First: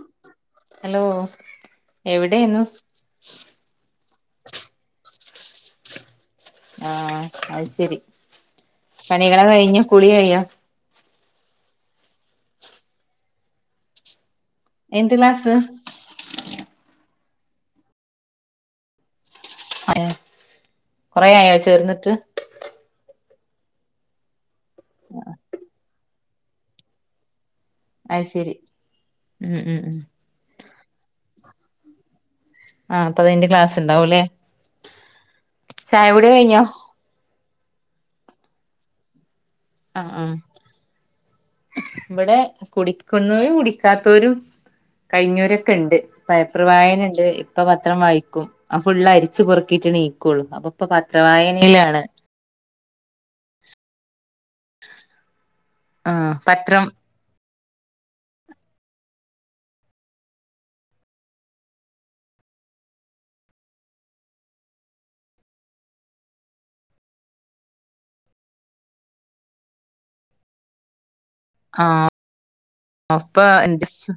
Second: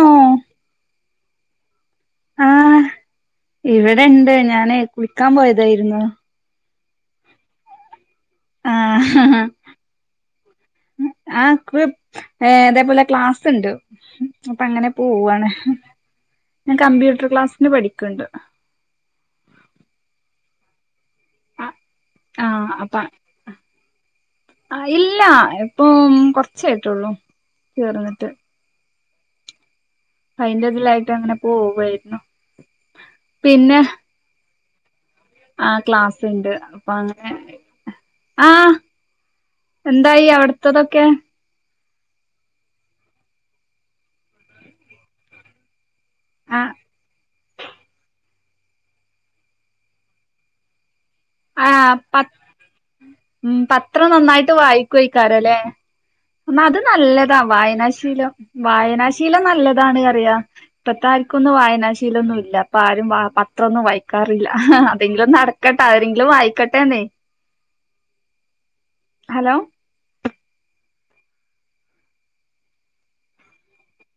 ഓ hello എവിടെയ്ന്നു ആഹ് ക്കാൻ പോയതായിരുന്നു ആഹ അത് ശരി പണികളെ കഴിഞ്ഞ് കുളി കഴിഞ്ഞോ ആ കുപ് അതേപോലെ ക്ലാസ്ണ്ട് അപ്പ അങ്ങനെ എന്ത് പോവ്വാണ് ക്ലാസ് ഞാൻ കമ്പ്യൂട്ടർ ക്ലാസിന് പഠിക്ക്ണ്ട് അതെ കൊറെയായോ ചേർന്ന്ട്ട് ആ ഇല്ല ഇപ്പം കൊറച്ചായ്ട്ടൊള്ളൂ അത് ചേർന്ന്ട്ട് ശരി ഉം ഉം അയ്ന്റെതിലായിട്ടങ്ങനെ പോവായിരുന്നു ആഹ അപ്പ അതിന്റെ ക്ലാസ്സ്ണ്ടാവും ലേ ആ ക്ലാസ്ണ്ട് അപ്പൊ അങ്ങനെ ആ ആഹ് എന്തായി ആഹ് അവ്ട്ത്തതൊക്കെ ഇവിടെ കുടിക്കുന്നോരും കുടിക്കാത്തോരും കഴിഞ്ഞോരൊക്ക്ണ്ട് പേപ്പർ ആഹ് വായന്ണ്ട് ഇപ്പ പത്രം വായിക്കും അഫുള്ള് അരിച്ച് പെറുക്കീട്ട് നീക്കുള്ളൂ അപുപ്പപ ത്ര ആഹ് വായനയിലാണ് പ പത്രം നന്നായിട്ട് വായ്ക്കൊയ്ക്കാരല്ലേ ആഹ് എന്ന അത് പത്രം നല്ലതാ വായനാശീലം വായനാശീലം നല്ലതാണ് അറിയാ ഇപ്പത്തെ ആര്ക്കൊന്നും വായനാശീലൊന്നും ഇല്ല അപ്പആരും വ പത്രൊന്നും വായ്ക്കാറില്ല അതെങ്കിലും ന്നടക്കട്ടെ ആരെ ങ്കിലും വായ്ക്കട്ടെന്നേ ഹലോ ആഹ അപ്പ ഇസ്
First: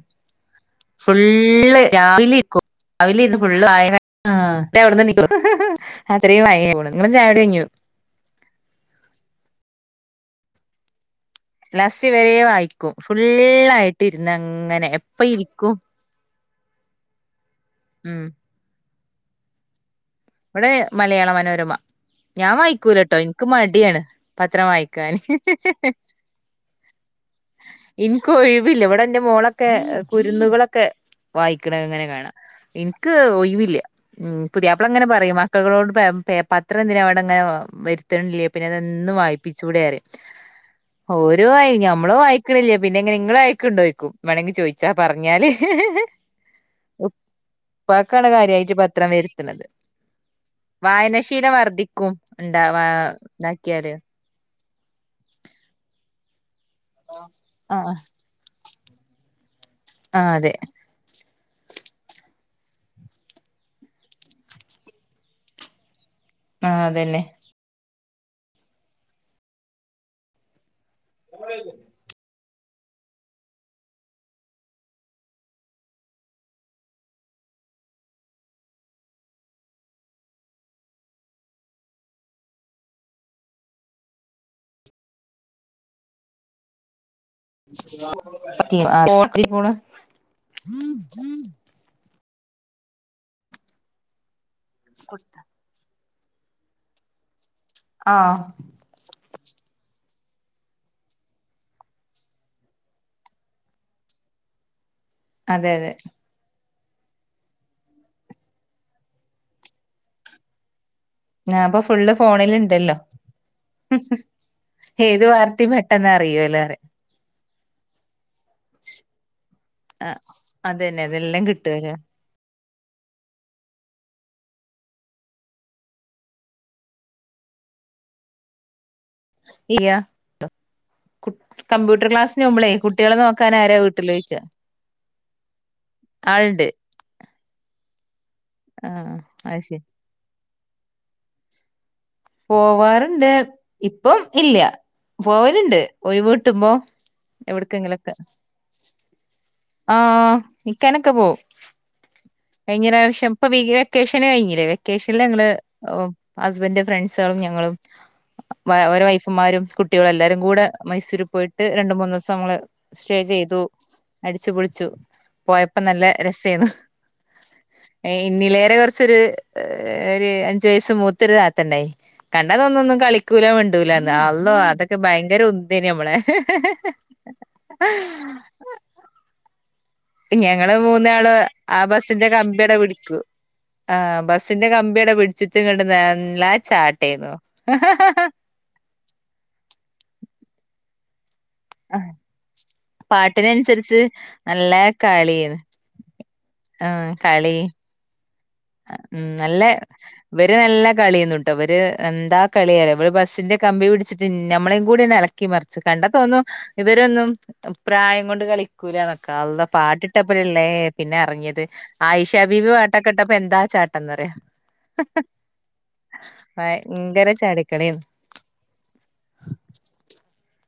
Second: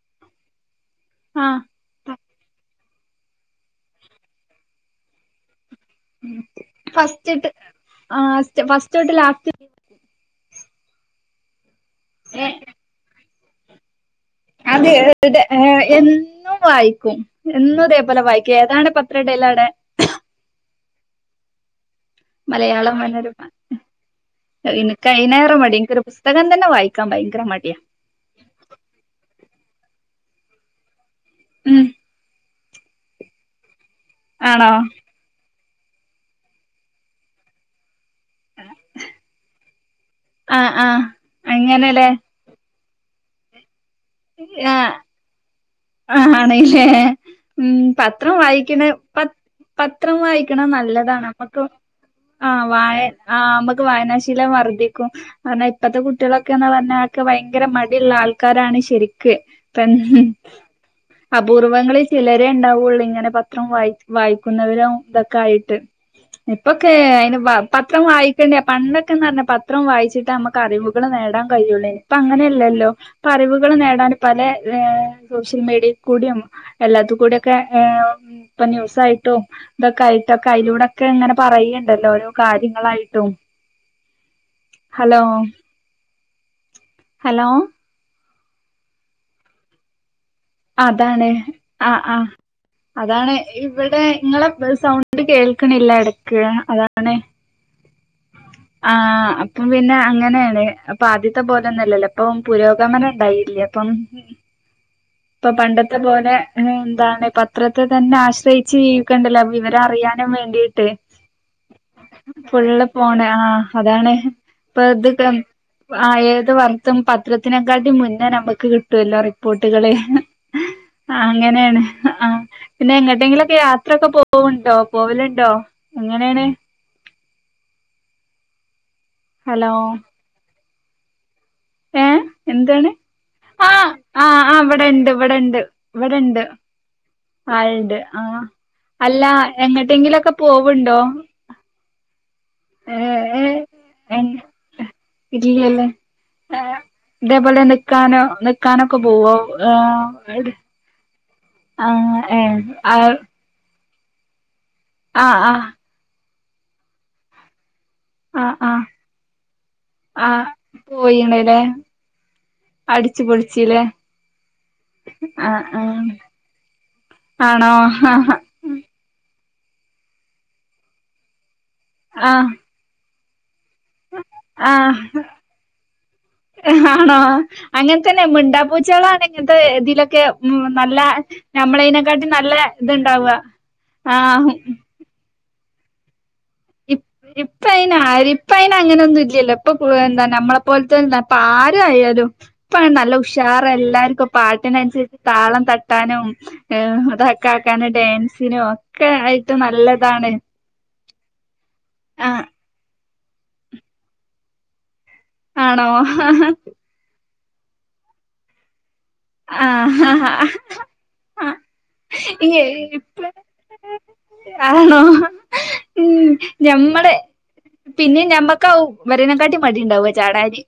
ആഹ് ഫുള്ള് രാവിലെ ഇരിക്കും രാവിലെ ഇരുന്ന് ഫുള്ള് വായന ആ ട്ടെ എവിടെന്ന് നികൊള്ളു ഫസ്റ്റ്ട്ട് ആ ഫസ്റ്റ്ട്ട് ലാസ്റ്റ് ലസ്സിവരെ വായിക്കും ഫുള്ളായിട്ട് ഇരുന്ന് അങ്ങനെ അതെ എപ്പ ഇരിക്കും എന്നും വായിക്കും എന്നും അതേപോലെ ഉം വായിക്കും ഏതാണ് പ ഇത്രടല്ലടെ ഇവിടെ മലയാള മനോരമ ഞാൻ മലയാളം വായിക്കൂലട്ടോ മനോരമ എനിക്ക് മടിയാണ് പത്രം എനിക്ക് വായിക്കാന് ഹ് ഹ് അയിനേറെ മടി ഹ് എനിക്കൊരു പുസ്തകം തന്നെ വായിക്കാൻ ഭയങ്കര മടിയാ എനിക്ക് ഒഴിവില്ല ഇവിടെ എന്റെ മോളെ ഒക്കെ കുരുന്നുകളൊക്കെ വായിക്കണം ഉം ഇങ്ങനെ കാണാം എനിക്ക് ഒഴിവില്ല ഉം ആണോ പുതിയാപ്ല മക്കളോട് പത്ര എന്തിന അവിടെങ്ങനെ വരു [inaudible] [unintelligible] പിന്നെ അതന്ന് വായിപ്പിച്ചു കൂടെ ആഹ് ആഹ് ഓരോ അങ്ങനെല്ലേ ഞമ്മള വായിക്കണില്ലേ പിന്നെങ്ങനെ നിങ്ങള ആക്കോണ്ടോക്കും വേണമെങ്കി ചോദിച്ചാ പറഞ്ഞാല് ആ ആണല്ലേ ഉം ഉപ്പാക്കാണ് പത്രം കാര്യായിട്ട് വായിക്കണ പത്രം പ വരുത്തണത് പത്രം വായിക്കണം നല്ലതാണ് വായനാശീലം നമ്മക്ക് വർധിക്കും ആ ഇണ്ടാ വാ നമ്മക്ക് ഇതാക്കിയാല് വായനാ ശീലം വിക്കാര ഇപ്പത്തെ കുട്ടികളൊക്കെന്ന് പറഞ്ഞാൽ ഭയങ്കര ആഹ് മടിള്ള ആൾക്കാരാണ് ശരിക്ക് പ ആഹ് അതെ അപൂർവങ്ങളിൽ ചിലരേ ഉണ്ടാവുള്ളൂ ഇങ്ങനെ പത്രം വായി വായിക്കുന്നവര ഇതൊക്കെ ആയിട്ട് ആഹ് ഇപ്പൊക്കെ അതന്നെ അയിന് പത്രം വായിക്കണ്ട പണ്ടൊക്കെന്ന് പറഞ്ഞ പത്രം വായിച്ചിട്ട് നമ്മുക്ക് അറിവ് നേടാൻ കഴുള്ളേ ഇപ്പങ്ങനെയല്ലല്ലോ അറിവുകൾ നേടാൻ പല [unintelligible] മീഡിയക്കൂടിയും അല്ലാതുകൂടിയൊക്കെ ഇപ്പം ന്യൂസായിട്ടും തോക്കായിട്ടും അലൂടൊക്കെ ഇങ്ങനെ പറയുണ്ടല്ലോ ഓരോ കാര്യങ്ങളായിട്ടും ഹലോ ഹലോ കോടതീ പോണ അതാണ് ആ ആ അതാണ് ഇവിടെ ഇങ്ങളെ സൗണ്ട് കേൾക്കണില്ല ഇടക്ക് അതാണ് ആ ആ അപ്പം പിന്നെ അങ്ങനെയാണ് അപ്പൊ ആദ്യത്തെ പോലൊന്നല്ലോ ഇപ്പൊ പുരോഗമനം ഉണ്ടായില്ല അപ്പം ഇപ്പൊ അതെ അതെ പണ്ടത്തെ പോലെ എന്താണ് പത്രത്തെ തന്നെ ആശ്രയിച്ച് ജീവിക്കണ്ടല്ലോ വിവരറിയാനും വേണ്ടിയിട്ട് ഞാൻ ഇപ്പൊ ഫുള്ള് ഫുള്ള് ഫോണില്ണ്ടല്ലോ പോണ ആ അതാണ് ഇപ്പൊ ഇത് ഏത് വാർത്തയും പെട്ടെന്ന് ഏത് അറിയോല്ലോ പറയാ വർത്തും പത്ര ഇതിനേക്കാട്ടും മുന്നേ നമുക്ക് കിട്ടുമല്ലോ റിപ്പോർട്ടുകൾ ആഹ് അതന്നെ ആ അതെല്ലാം അങ്ങനെയാണ് കിട്ടുവല്ലോ ആ പിന്നെ എങ്ങട്ടെങ്കിലുമൊക്കെ യാത്രയക്കെ പോവണ്ടോ പോവലുണ്ടോ എങ്ങനെയാണ് ഹലോ കു ഏ കമ്പ്യൂട്ടർ ക്ലാസ്സിനുപോകുമ്പോളേ എന്താണ് കുട്ടികളെ നോക്കാൻ ആ ആരാ ആ വീട്ടിലിരിക്ക ആ ഇവിടെണ്ട് ഇവിടെണ്ട് ഇവിടെണ്ട് ആളുണ്ട് ആളുണ്ട് ആ അല്ല അത് ശരി എങ്ങട്ടെങ്കിലൊക്കെ പോവുണ്ടോ ഏ പോവാറുണ്ട് ഏ എ ഇപ്പം ഇല്ല പോവലുണ്ട് ഇല്ലല്ലേ ഏ ഒഴിവുകിട്ടുമ്പോ ഇതേപോലെ എവിടക്കെങ്കിലൊക്കെ നിക്കാനോ നിക്കാനൊക്കെ പോവോ ആ എട് ആക്കനക്ക് ആ ഏ ആ എങ്ങനെഷംപ്പ വക വെക്കേഷന് കഴിഞ്ഞില്ലേ വെക്കേഷനിൽ ഞങ്ങള് ആ ഹസ്ബൻഡ് ഫ്രണ്ട്സുകളും ഞങ്ങളും ആ ആ ആ ഓര വൈഫുമാരും കുട്ടികളും ആ എല്ലാരും കൂടെ മൈസൂരിൽ പോയിണല്ലേ പോയിട്ട് രണ്ടുമൂന്നു ദിവസം നങ്ങൾ സ്റ്റേ ചെയ്തു ചില [unintelligible] പൊളിച്ചു പോയപ്പോ നല്ല രസാരുന്നു ആണോ എന്നിലേറെ കുറച്ചു ഏ ഒരു അഞ്ചു വയസ്സ്‌ മൂത്തൊരു താത്തണ്ടായിനി ആ ആ കണ്ടാതോന്നൊന്നും കളിക്കൂലമിണ്ടൂ ണ്ടൂലാന്ന് ആള്ളോ അതൊക്കെ ആ ഭയങ്കര ഉന്തേന് നമ്മളെ ആണോ? ന്നെ ഇങ്ങൻത്തവേ ഇതിലൊക്കെ ഉം ഞങ്ങള് നല്ല മൂന്നാള് നമ്മളേയ്നെകാട്ടിം നല്ല ഇത്ണ്ടാവാ ആഹ് ബസ്സിന്റെ കമ്പിയടെ പിടിച്ചിട്ട് ങ്ങട് [unintelligible] ഇപ് ഇപ്പയിന് ആരിം ഇപ്പ അയിന് അങ്ങനൊന്നുല്ല്യല്ലോ ഇപ്പൊ ഏ എന്താ നമ്മളെ പോൽത്തെന്നർ പ്പാരായാലും പ്പത് നല്ല പാട്ടിനനുസരിച്ച് ഉഷാറല്ലാർക്കും നല്ല പാട്ടിനനുസരിച്ച് കളിയേന്നു താളം തട്ടാനും ആ ഏഹ് അതൊക്കെ കളി ആക്കാനും ഡാൻസിനോ ഒക്കെ ആയിട്ട് നല്ലതാണ് കെന്നുട്ടോവര് എന്താ ആഹ് കളിഅറിയോ വര് ബസ്സിന്റെ കമ്പി പിടിച്ചിട്ട് ന്നമ്മളെയും കൂടി ഒന്ന് എളക്കിമറിച്ചു ആണോ? കണ്ടാ തോന്നും ഇവരൊന്നും പ്രായം കൊണ്ട് കളി ക്കൂലാന്നൊക്ക അള്ളോ ആഹ് പാട്ടിട്ടപ്പലല്ലേ പിന്നെ ആഹ് എറങ്ങിയത് ആയിഷാബീബി പാട്ടൊക്കെ ഇപ്പ ട്ടപ്പൊ എന്താ ചാട്ടംന്നറിയോ ആണോ ഉം ഞമ്മളെ ഭയങ്കര ചാടിക്കളിയാ പിന്നെ ഞമ്മക്കാവും വരിനക്കാട്ടിം മടി ഉണ്ടാവാ ചാടാന്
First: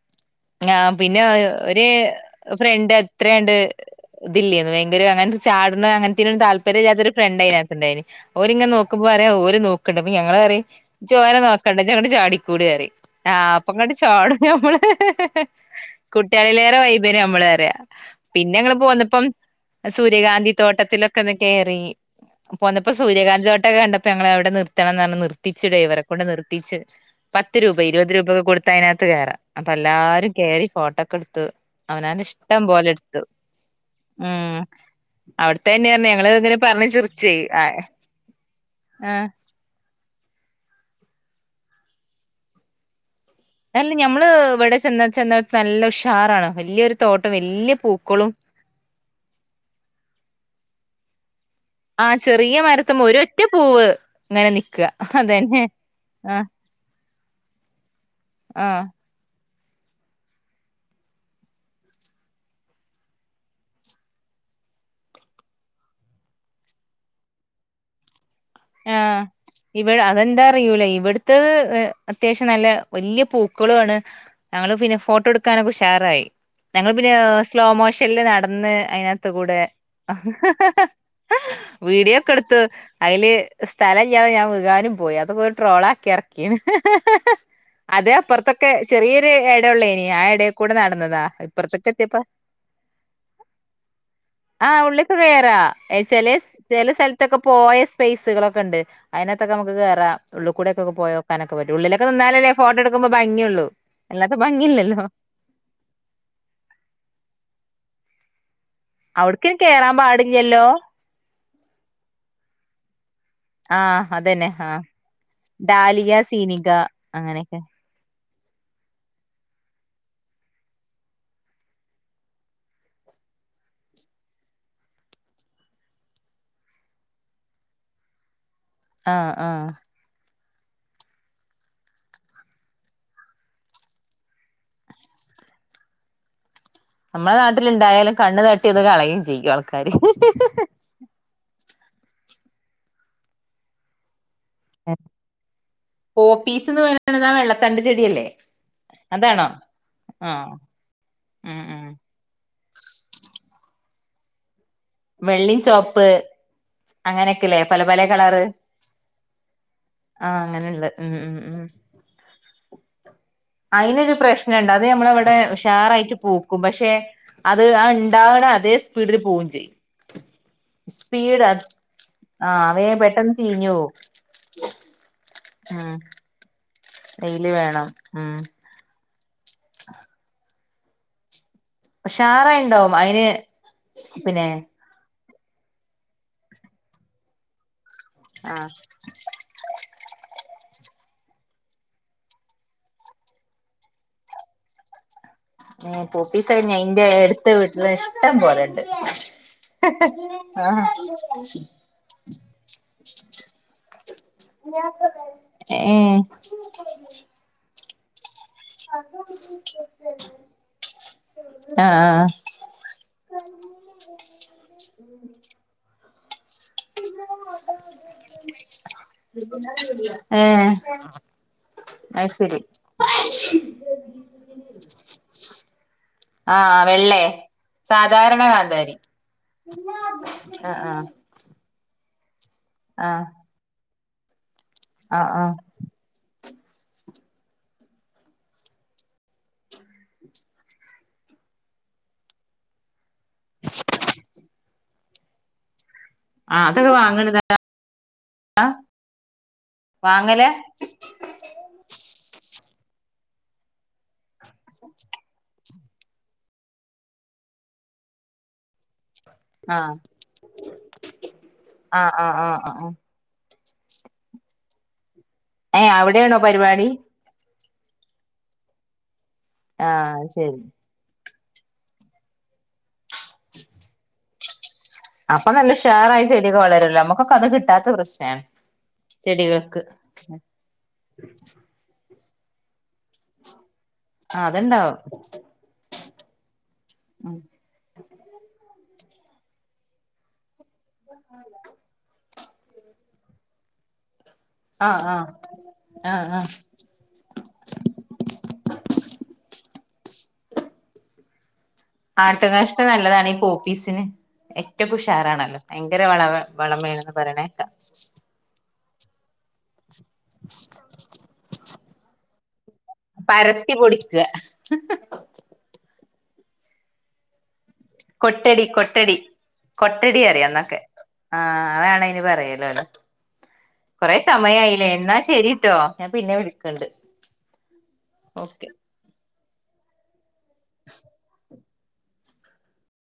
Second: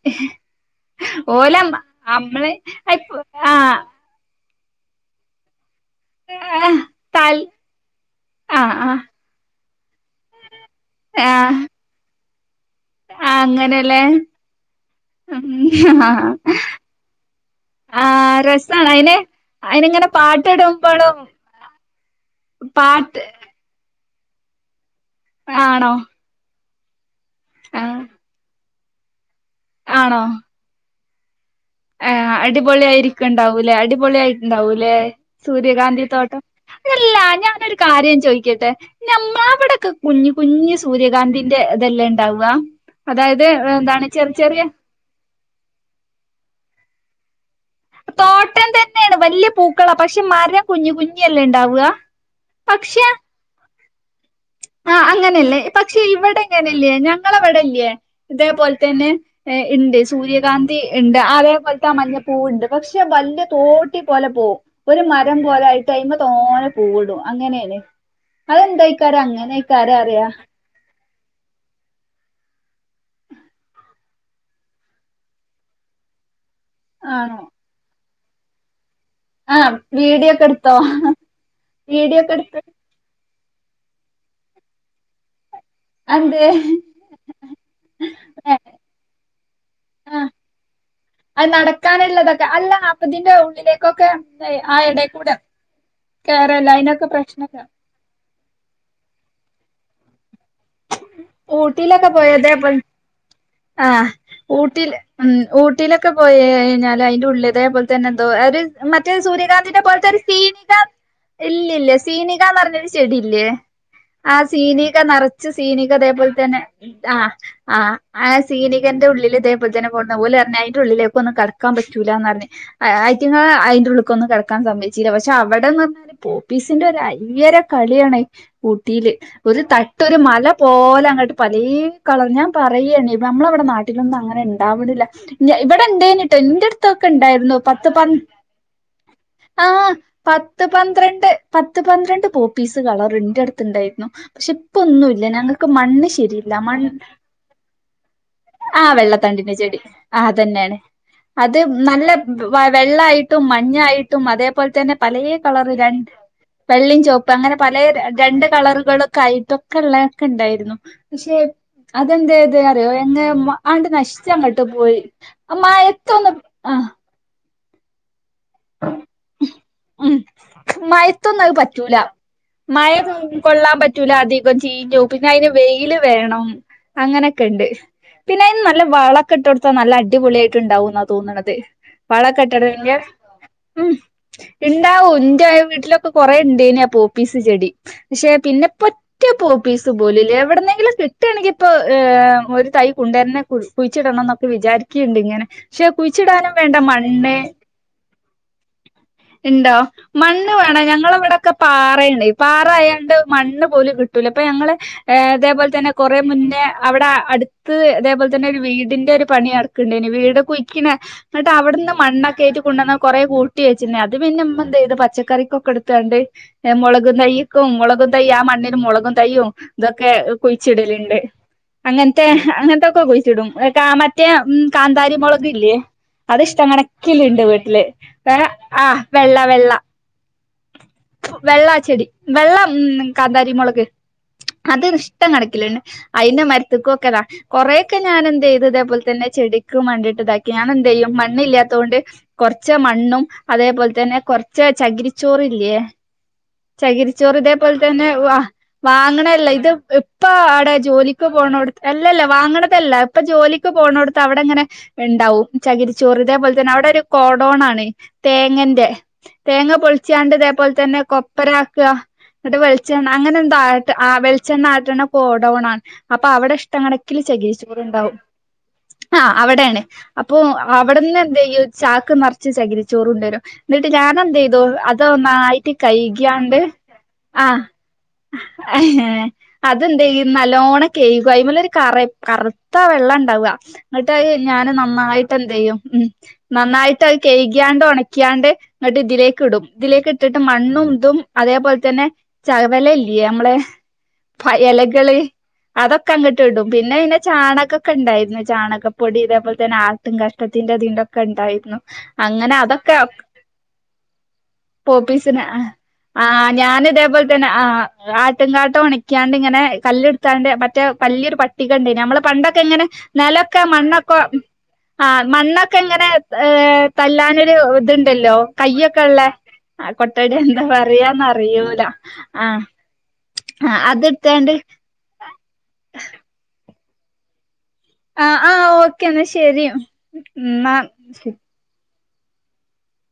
ങ്ങാം പിന്നെ ഓലെ ഒരു അമ്മളെ ഫ്രണ്ട് അയ്പ് എത്രാണ്ട് ആഹ് ഇതില്ലന്ന് ഭയങ്കര അങ്ങനത്തെ ചാട് ന്നാ അങ്ങൻത്തിനൊന്നും ആഹ് താല്പര്യല്ലാത്ത ഒരു താൽ ഫ്രണ്ടയിനാത്ത് ഇണ്ടായിനി ഓല് ഇങ്ങനെ ആഹ് ആഹ് നോക്കുമ്പോ ഓല് നോ ക്ണ്ട് ഞങ്ങൾ പറിം ജി ജോന ആഹ് നോക്കണ്ട ജി അങ്ങട്ട് ചാടി കൂടി റിം ആഹ് അപ്പ ങ്ങട്ട് ചാടും ഞമ്മള് ഉം ആഹ് കുട്ടികളിലേറെ വൈബെനി നമ്മള് അറിയ ആഹ് പിന്നെ ങ്ങള് രസാണ് അയിന് പോന്നപ്പം അയിനിങ്ങനെ സൂര്യകാന്തി പാട്ടിടുമ്പളും തോട്ടത്തിലൊക്കെ ഒന്ന് കേറി പോന്നപ്പം പാട്ട് സൂര്യകാന്തി തോട്ട ക കണ്ടപ്പോ ഞങ്ങള എവിടെ നിർത്തണം പറഞ്ഞി നിർത്തിച്ച് ആണോ ഡ്രൈവറെ ക്കൊണ്ട് നിർത്തിച്ച് പത്ത് രൂപ ആഹ് ഇരുപത് രൂപ ഒക്കെ കൊടുത്താ അതിനകത്ത് കേറാം അപ്പൊ എല്ലാരും കേറി ഫോട്ടോക്കെ എടുത്ത് അവനവന്റെ ആഹ് ഇഷ്ടം പോലെ എടുത്തു അടിപൊളിയായിരിക്കണ്ടാവൂലേ ഉം അടിപൊളിയിട്ടുണ്ടാവൂലേ അവിടത്തന്നെ സൂര്യകാന്തി പറഞ്ഞ് ഞങ്ങള് തോട്ടം ഇങ്ങനെ പറഞ്ഞ് അതല്ല ചിറിച്ചേ ഞാനൊരു ആഹ് കാര്യം ചോയിക്കട്ടെ ആഹ് ഞമ്മള അവിടെയൊക്കെ കുഞ്ഞി കുഞ്ഞി സ് സൂര്യകാന്തിന്റെ ഇതെല്ലേ ഇണ്ടാവ അല്ല ഞമ്മള് ഇവിടെ ചെന്ന ചെന്ന നല്ല ഉഷാറാണ് വല്ല്യരു തോട്ടം വ തോട്ടം തന്നെയാണ് വല്ല്യ പൂക്കളാ പക്ഷെ മരം കുഞ്ഞി കുഞ്ഞി ആഹ് ചെറിയ മരത്ത് മെ ഒര് ഒറ്റ പൂവ് ഇങ്ങനെ നിക്ക ആഹ് അങ്ങനെയല്ലേ അതന്നെ പക്ഷെ ഇവിടെ ആഹ് എങ്ങനെല്ലേ ഞങ്ങളവിടെല്ലേ ഇതേപോലെ ആഹ് തന്നെ ഇണ്ട് സൂര്യകാന്തി ഇണ്ട് അതേപോലത്തെ ആ മഞ്ഞ പൂവുണ്ട് പക്ഷെ വല്ല്യ തോട്ടി പോലെ പോ ഓഹ് ഒരു മരം പോലെ ആയിട്ട് അയ്മ തോനെ പൂവ് ടും അങ്ങനെയല്ലെ അതെ എന്തായിക്കാരം ങ്ങനെ ഇവടെ അതെന്താ അറിയൂലേ ഇവിടുത്തെ അത്യാവശ്യം നല്ല വല്ല്യ പൂക്കളാണ് ഞങ്ങള് പിന്നെ ഫോട്ടോ എടുക്കാനൊക്കെ ഉഷാ ഷാറായി ഞങ്ങൾ പിന്നെ ആണോ സ്ലോ മോഷൻൽ നടന്ന് അയിനാത്തുകൂടെ ആഹ് വീഡിയോ ഒക്കെ എടുത്തോ വീഡിയോ വീഡിയോക്കെ ഒക്കെ എടുത്ത് എടുത്തു അയ്ല് സ്ഥലല്ലതെ ഞാൻ വീകാനും പോയി അതൊ ട്രോള ആക്കി അതെന്തേ ഇറക്കീണ് അത് അപ്പുറത്തൊക്കെ ഏഹ് ചെറിയൊരു ഇട ഉള്ളേനി ആ ആഹ് എടേ കൂടെ നടന്നതാ അത് ഇപ്പുറത്തേക്ക് എത്തിയപ്പൊ നടക്കാനുള്ളതൊക്കെ അല്ല അപ്പൊ ഇതിന്റെ ഉള്ളിലേക്കൊക്കെ ഏ, ആ ആഹ് ഉള്ളിക്ക് എടേക്കൂടെ കേറാ ഏഹ് ചേലെ കേറല്ലേ ചേലെ അയിനൊക്കെ സ്ഥലത്തൊക്കെ പോ പ്രശ്നല്ല [unintelligible] സ്പേസുകളൊക്കെ ഇണ്ട് അയിന് അകത്തൊക്കെ അമ്മെക്ക് കേറാ ഉള്ള്ക്കൂടെ ഒക്കെ പോയോക്കാനൊക്കെ പറ്റും ഉള്ള്ലൊക്കെ ഊട്ടിയിലൊക്കെ നിന്നാൽ പോയ അല്ലെ ഫോട്ടം ഇതേപോലെ ഇട്ക്കുമ്പോ ഭംഗിയൊള്ളു ആഹ് അല്ലാത്തെ ഊട്ടിൽ ഭംഗിയില്ലല്ലോ ഉം ഊട്ടിലൊക്കെ പോയി കഴിഞ്ഞാൽ അയിന്റെ ഉള്ള് ഇതേപോൽ തെന്നെ എന്തോ അര് മറ്റേ അവിടക്ക് സൂര്യകാന്തിന്റെ കേറാൻ പോൽത്തൊര് പാടില്ലല്ലോ സീനിക ഇല്ലി ഇല്ല സീനികാന്ന് പർണൊരു ചെടി ഇല്ലേ ആഹ് സീനിക നറച്ച് സീനിക ഡാലിയ ഇതേപോൽ തെന്നെ സീനിക ആഹ് അങ്ങനെയൊക്കെ ആഹ് ആഹ് സീനികെൻ്റെ ഉള്ളിൽ ഇതേപോൽ തെന്നെ [unintelligible] ഓൽ പർണ് അയിൻ്റെ ഉള്ളിലേക്ക് ഒന്നും കടക്കാൻ പറ്റുല്ലാന്ന് പർണ് അയിറ്റങ്ങെൾ അയിൻ്റെ ഉള്ള്ക്കൊന്നും കടക്കാൻ സംമ്മെയിച്ചീലാ പക്ഷെ അവടെന്ന് പർണാൽ പോപ്പിസിൻ്റെ ഒര് അയ്യെര കളിയാ ണ് ഊട്ടിൽ ആഹ് ഒര് ആഹ് ത ട്ട് മല പോലെ അങ്ങെട്ട് പലേ കളറ് ഞാൻ പറയെനി നമ്മളെ ഇവെടെ നാട്ടിലൊന്നും അങ്ങനെ ഇണ്ടാവ്ണില്ല ഞാ ഇവെടെ ഇണ്ടെയ്നി ട്ടോ ഇന്റെട് ത്തൊക്കെ നമ്മളെ ഇണ്ടായ്രുന്നു പത്ത് നാട്ടിലുണ്ടായാലും പന്ത് കണ്ണ് തട്ടിയത് കളയും ചെയ്യും ആഹ് ആൾക്കാര് പത്ത് പന്ത്രെണ്ട് പത്ത് പന്ത്രെണ്ട് പോപ്പീസ് കളെറ് ഇൻ്റെ അട്ത്ത് ഇണ്ടായ്രുന്നു പക്ഷെ പ ഇപ്പൊന്നുവില്ല ഞങ്ങക്ക് മണ്ണ് ശരിയില്ല പോപ്പീസ്ന്ന് മണ്- പറയണത് ആ വെള്ളത്തണ്ട് ചെടിയല്ലേ ആ അതാണോ വെള്ളത്തണ്ടിന്റെ ചെടി ആ ആഹ് അതന്നെയാണ് അത് ഉം ഉം നല്ല വെള്ളായിട്ടും മഞ്ഞായി ഇതുപോലെ തന്നെ പലേ വെള്ളിം കളറ് ചോപ്പ് രണ്ട് വെള്ളിം ചോപ്പ് അങ്ങനെ അങ്ങനെയൊക്കെല്ലേ പല പലേ രണ്ട് കളറുകളൊക്കെ ആയിട്ട് ആ അങ്ങനെ ഉള്ള ഉം ഉം ഉം അതെന്തായത് അറിയോ എങ്ങ ആണ്ട് അയിനൊരു നശിച്ചങ്ങട്ട് പ്രശ്നൊണ്ട് അത് പോയി. ഞമ്മളവിടെ ഉഷാറായിട്ട് മഴത്തൊന്നും പൂക്കും ആഹ് പക്ഷെ അത് ആ ഉണ്ടാവണെ അതേ സ്പീഡില് പോവുകയും ചെയ്യും ഉം മഴയത്തൊന്നും സ്പീഡ് അത് പറ്റൂല ആഹ് മഴ വേം പെട്ടെന്ന് ചീഞ്ഞു കൊള്ളാൻ പോവും പറ്റൂല അധികം ചീഞ്ഞ് പോവും പിന്നെ അയിന് വെയില് ഉം വേണം അങ്ങനെയൊക്കെ വെയില് ഇണ്ട് വേണം ഉം പിന്നെ അയിന് നല്ല വളവൊക്കെ ഇട്ടുകൊടുത്താ നല്ല അടിപൊളിയായിട്ട് ഇണ്ടാവുന്നാ തോന്നണത് വളവൊക്കെ ഇട്ടുകൊടു ന്നെ പിന്നെ ൻ്റെ വീട്ടിലൊക്കെ കൊറെ ഉണ്ടെന്നേ പോപ്പിസ് ചെടി പക്ഷെ പിന്നെ ആഹ് ഇപ്പം ഒറ്റ പോപ്പിസ് പോലുല്ലേ എവിടുന്നെങ്കിലും കിട്ടുകയാണെങ്കി ഇപ്പോ ഒരു തൈ കൊണ്ടേരനെ കുഴിച്ചിടണം എന്നൊക്കെ വിചാരിക്കുകയുണ്ട് ഇങ്ങനെ പക്ഷെ ഉം പോപ്പിസ് കുഴിച്ചിടാനും വേണ്ട അയിന്റെ മണ്ണ് അടുത്ത വീട്ടില് ഇഷ്ടം പോലണ്ട് ഇണ്ടോ മണ്ണ് വേണം ഞങ്ങളവിടൊക്കെ പാറയാണ് പാറയായോണ്ട് മണ്ണ് പോലും കിട്ടൂല ഞങ്ങള് ഇതേപോലെ തന്നെ ഏഹ് കുറെ മുന്നേ അവിടെ അടുത്ത് ഇതേപോലെ തന്നെ ഒരു വീടിന്റെ ഒരു പണി നടക്കണ്ടയനി ഇനി വീട് കുയിക്കിണേ എന്നിട്ട് അവിടുന്ന് ആഹ് ആഹ് മണ്ണൊക്കെ ആയിട്ട് കൊണ്ടുവന്ന് കൂട്ടി വെച്ചിന് അത് പിന്നെ ഇമ്മ എന്ത്ചെയ്ത് പച്ചക്കറിക്കൊക്കെ എടുത്താണ്ട് മുളകും തൈക്കും മുളകും തൈ ആ മണ്ണില് മുളകും തൈയും ഇതൊക്കെ ഏഹ് കുഴിച്ചിടലുണ്ട് അങ്ങനത്തെ അത് ശരി അങ്ങനത്തെയൊക്കെ കുഴിച്ചിടും ക മറ്റേ കാന്താരി മുളക് ഇല്ലേ അത് ഇഷ്ടം ആഹ് കണക്കില് വെള്ളേ ഇണ്ട് വീട്ടില് സാധാരണ ആ വെള്ള വെള്ള ആ ആ വെള്ള ചെടി വെള്ളം മം കാന്താരി മുളക് അത് ഇഷ്ടം ആഹ് ആഹ് കണക്കിലിണ്ട് അയിന്റെ മര- [unintelligible] ഒക്കെതാ കൊറേയൊക്കെ ഞാൻ എന്ത് ചെയ്തു ഇതേപോലെ തന്നെ ചെടിക്കും വേണ്ടിട്ട് ഇതാക്കി ഞാൻ എന്ത് ചെയ്യും മണ്ണില്ലാത്ത- കൊണ്ട് കൊറച്ച് മണ്ണും അതേപോലെ തന്നെ കൊറച്ച് ചകിരിചോറ് ഇല്ലേ ആ ചകിരിച്ചോറ് ഇതേപോലെ തന്നെ വ വാങ്ങണല്ല ഇത് ഇപ്പ വാങ്ങല് അവിടെ ജോലിക്ക് പോണോട- അല്ലല്ല വാങ്ങണതല്ല ഇപ്പ ജോലിക്ക് പോണോടുത്ത് അവിടെ അങ്ങനെ ഉണ്ടാവും ചകിരിച്ചോറ് ഇതേപോലെ തന്നെ അവിടെ ഒരു ഗോഡൗൺ ആണ് തേങ്ങന്റെ തേങ്ങ പൊ ആഹ് [unintelligible] ഇതേപോലെ തന്നെ കൊപ്ര ആക്കാ ആഹ് ആഹ് ആഹ് എന്നിട്ട് ആഹ് വെളിച്ചെണ്ണ അങ്ങനെ എന്തോ ആ വെളിച്ചെണ്ണ ആട്ടണ ഗോഡൗൺ ആണ് ഏഹ് അപ്പൊ അവിടെയാണോ അവിടെ ഇഷ്ടം പരിപാടി കണക്കില് ചകിരിച്ചോ റുണ്ടാവും ആ അവിടെയാണ് ആഹ് അപ്പൊ ശരി അവിടെന്ന് എന്തേ- ഈ ഒരു ചാക്ക് നെറച്ച് ചകിരി ചോറ് കൊണ്ടു വരും. എന്നിട്ട് ഞാൻ എന്ത് ചെയ്തു അപ്പൊ ന്നായിട്ട് നല്ല ഉഷാറായി കഴിക്കാണ്ട് ചെടിയൊക്കെ വളരുല്ലോ നമ്മുക്കൊക്കെ ആ അത് കിട്ടാത്ത പ്രശ്നാണ് അത ചെടികൾക്ക് ഉം നല്ലോണംകയിക്കും. അയി മേൽ ഒരു ക കറുത്ത വെള്ളം ഉണ്ടാവുക. എന്നിട്ട് ആഹ് ഞാന് അത്ണ്ടാവും നന്നായിട്ട് എന്ത് ചെയ്യും ഉം. നന്നായിട്ട് അത് ഉം കയികാണ്ട് ഉണക്ക്യാണ്ട് ന്നിട്ട് ഇതിലേക്ക് ഇടും. ഇതിലേക്ക് ഇട്ടിട്ട് മണ്ണും ഇതും അതേപോലെ തന്നെ ചവല ഇല്ലിയേ നമ്മളെ പ ആഹ് ഇലകള് ആഹ് അതൊക്കെ ആഹ് അങ്ങോട്ട് ആഹ് ഇടും പിന്നെ പിന്നെ ചാണകകൊക്കെ ഉണ്ടായിരുന്നു. ചാണകപ്പൊടി ഇതേപോലെ തന്നെ ആട്ടിൻ കാഷ്ടത്തി തിന്റെഇതൊക്കെഉണ്ടായിരുന്നു. ആട്ടു കാഷ്ടം നല്ലതാണ് ഈ പോഫീസിന് പോപ്പീസിന് ആ വളമേണെന്ന് ഞാൻഇതേപോലെ തന്നെ ആ പറയണേക്കാ ആട്ടു കാ ട്ട ഒണിക്കാണ്ട് ഇങ്ങനെ കല്ലെടുക്കാണ്ട് മറ്റേ വലിയൊരു പട്ടിക ഉണ്ട് നമ്മള് പണ്ടൊക്കെ ഇങ്ങനെ നിലൊക്കെ പരത്തി പൊടിക്ക മണ്ണൊക്കെ ആ മണ്ണൊക്കെ ഇങ്ങനെ തല്ലാനൊരു ഇതുണ്ടല്ലോ കൊട്ടടി കയ്യൊക്കെ കൊട്ടടി ഉള്ളേ ആ കൊട്ടടി കൊട്ടയുടെ അറിയാം എന്താ എന്നൊക്കെ പറയാന്ന റ [unintelligible] കൊറെേ സമയയില്ലേ എന്നാ ശരിട്ടോ ഞാൻ പിന്നെ വിളിക്കണ്ട്. ആ ആ ഓക്കെ ഓക്കേ എന്നാ ശെരി എന്നാ ശരി.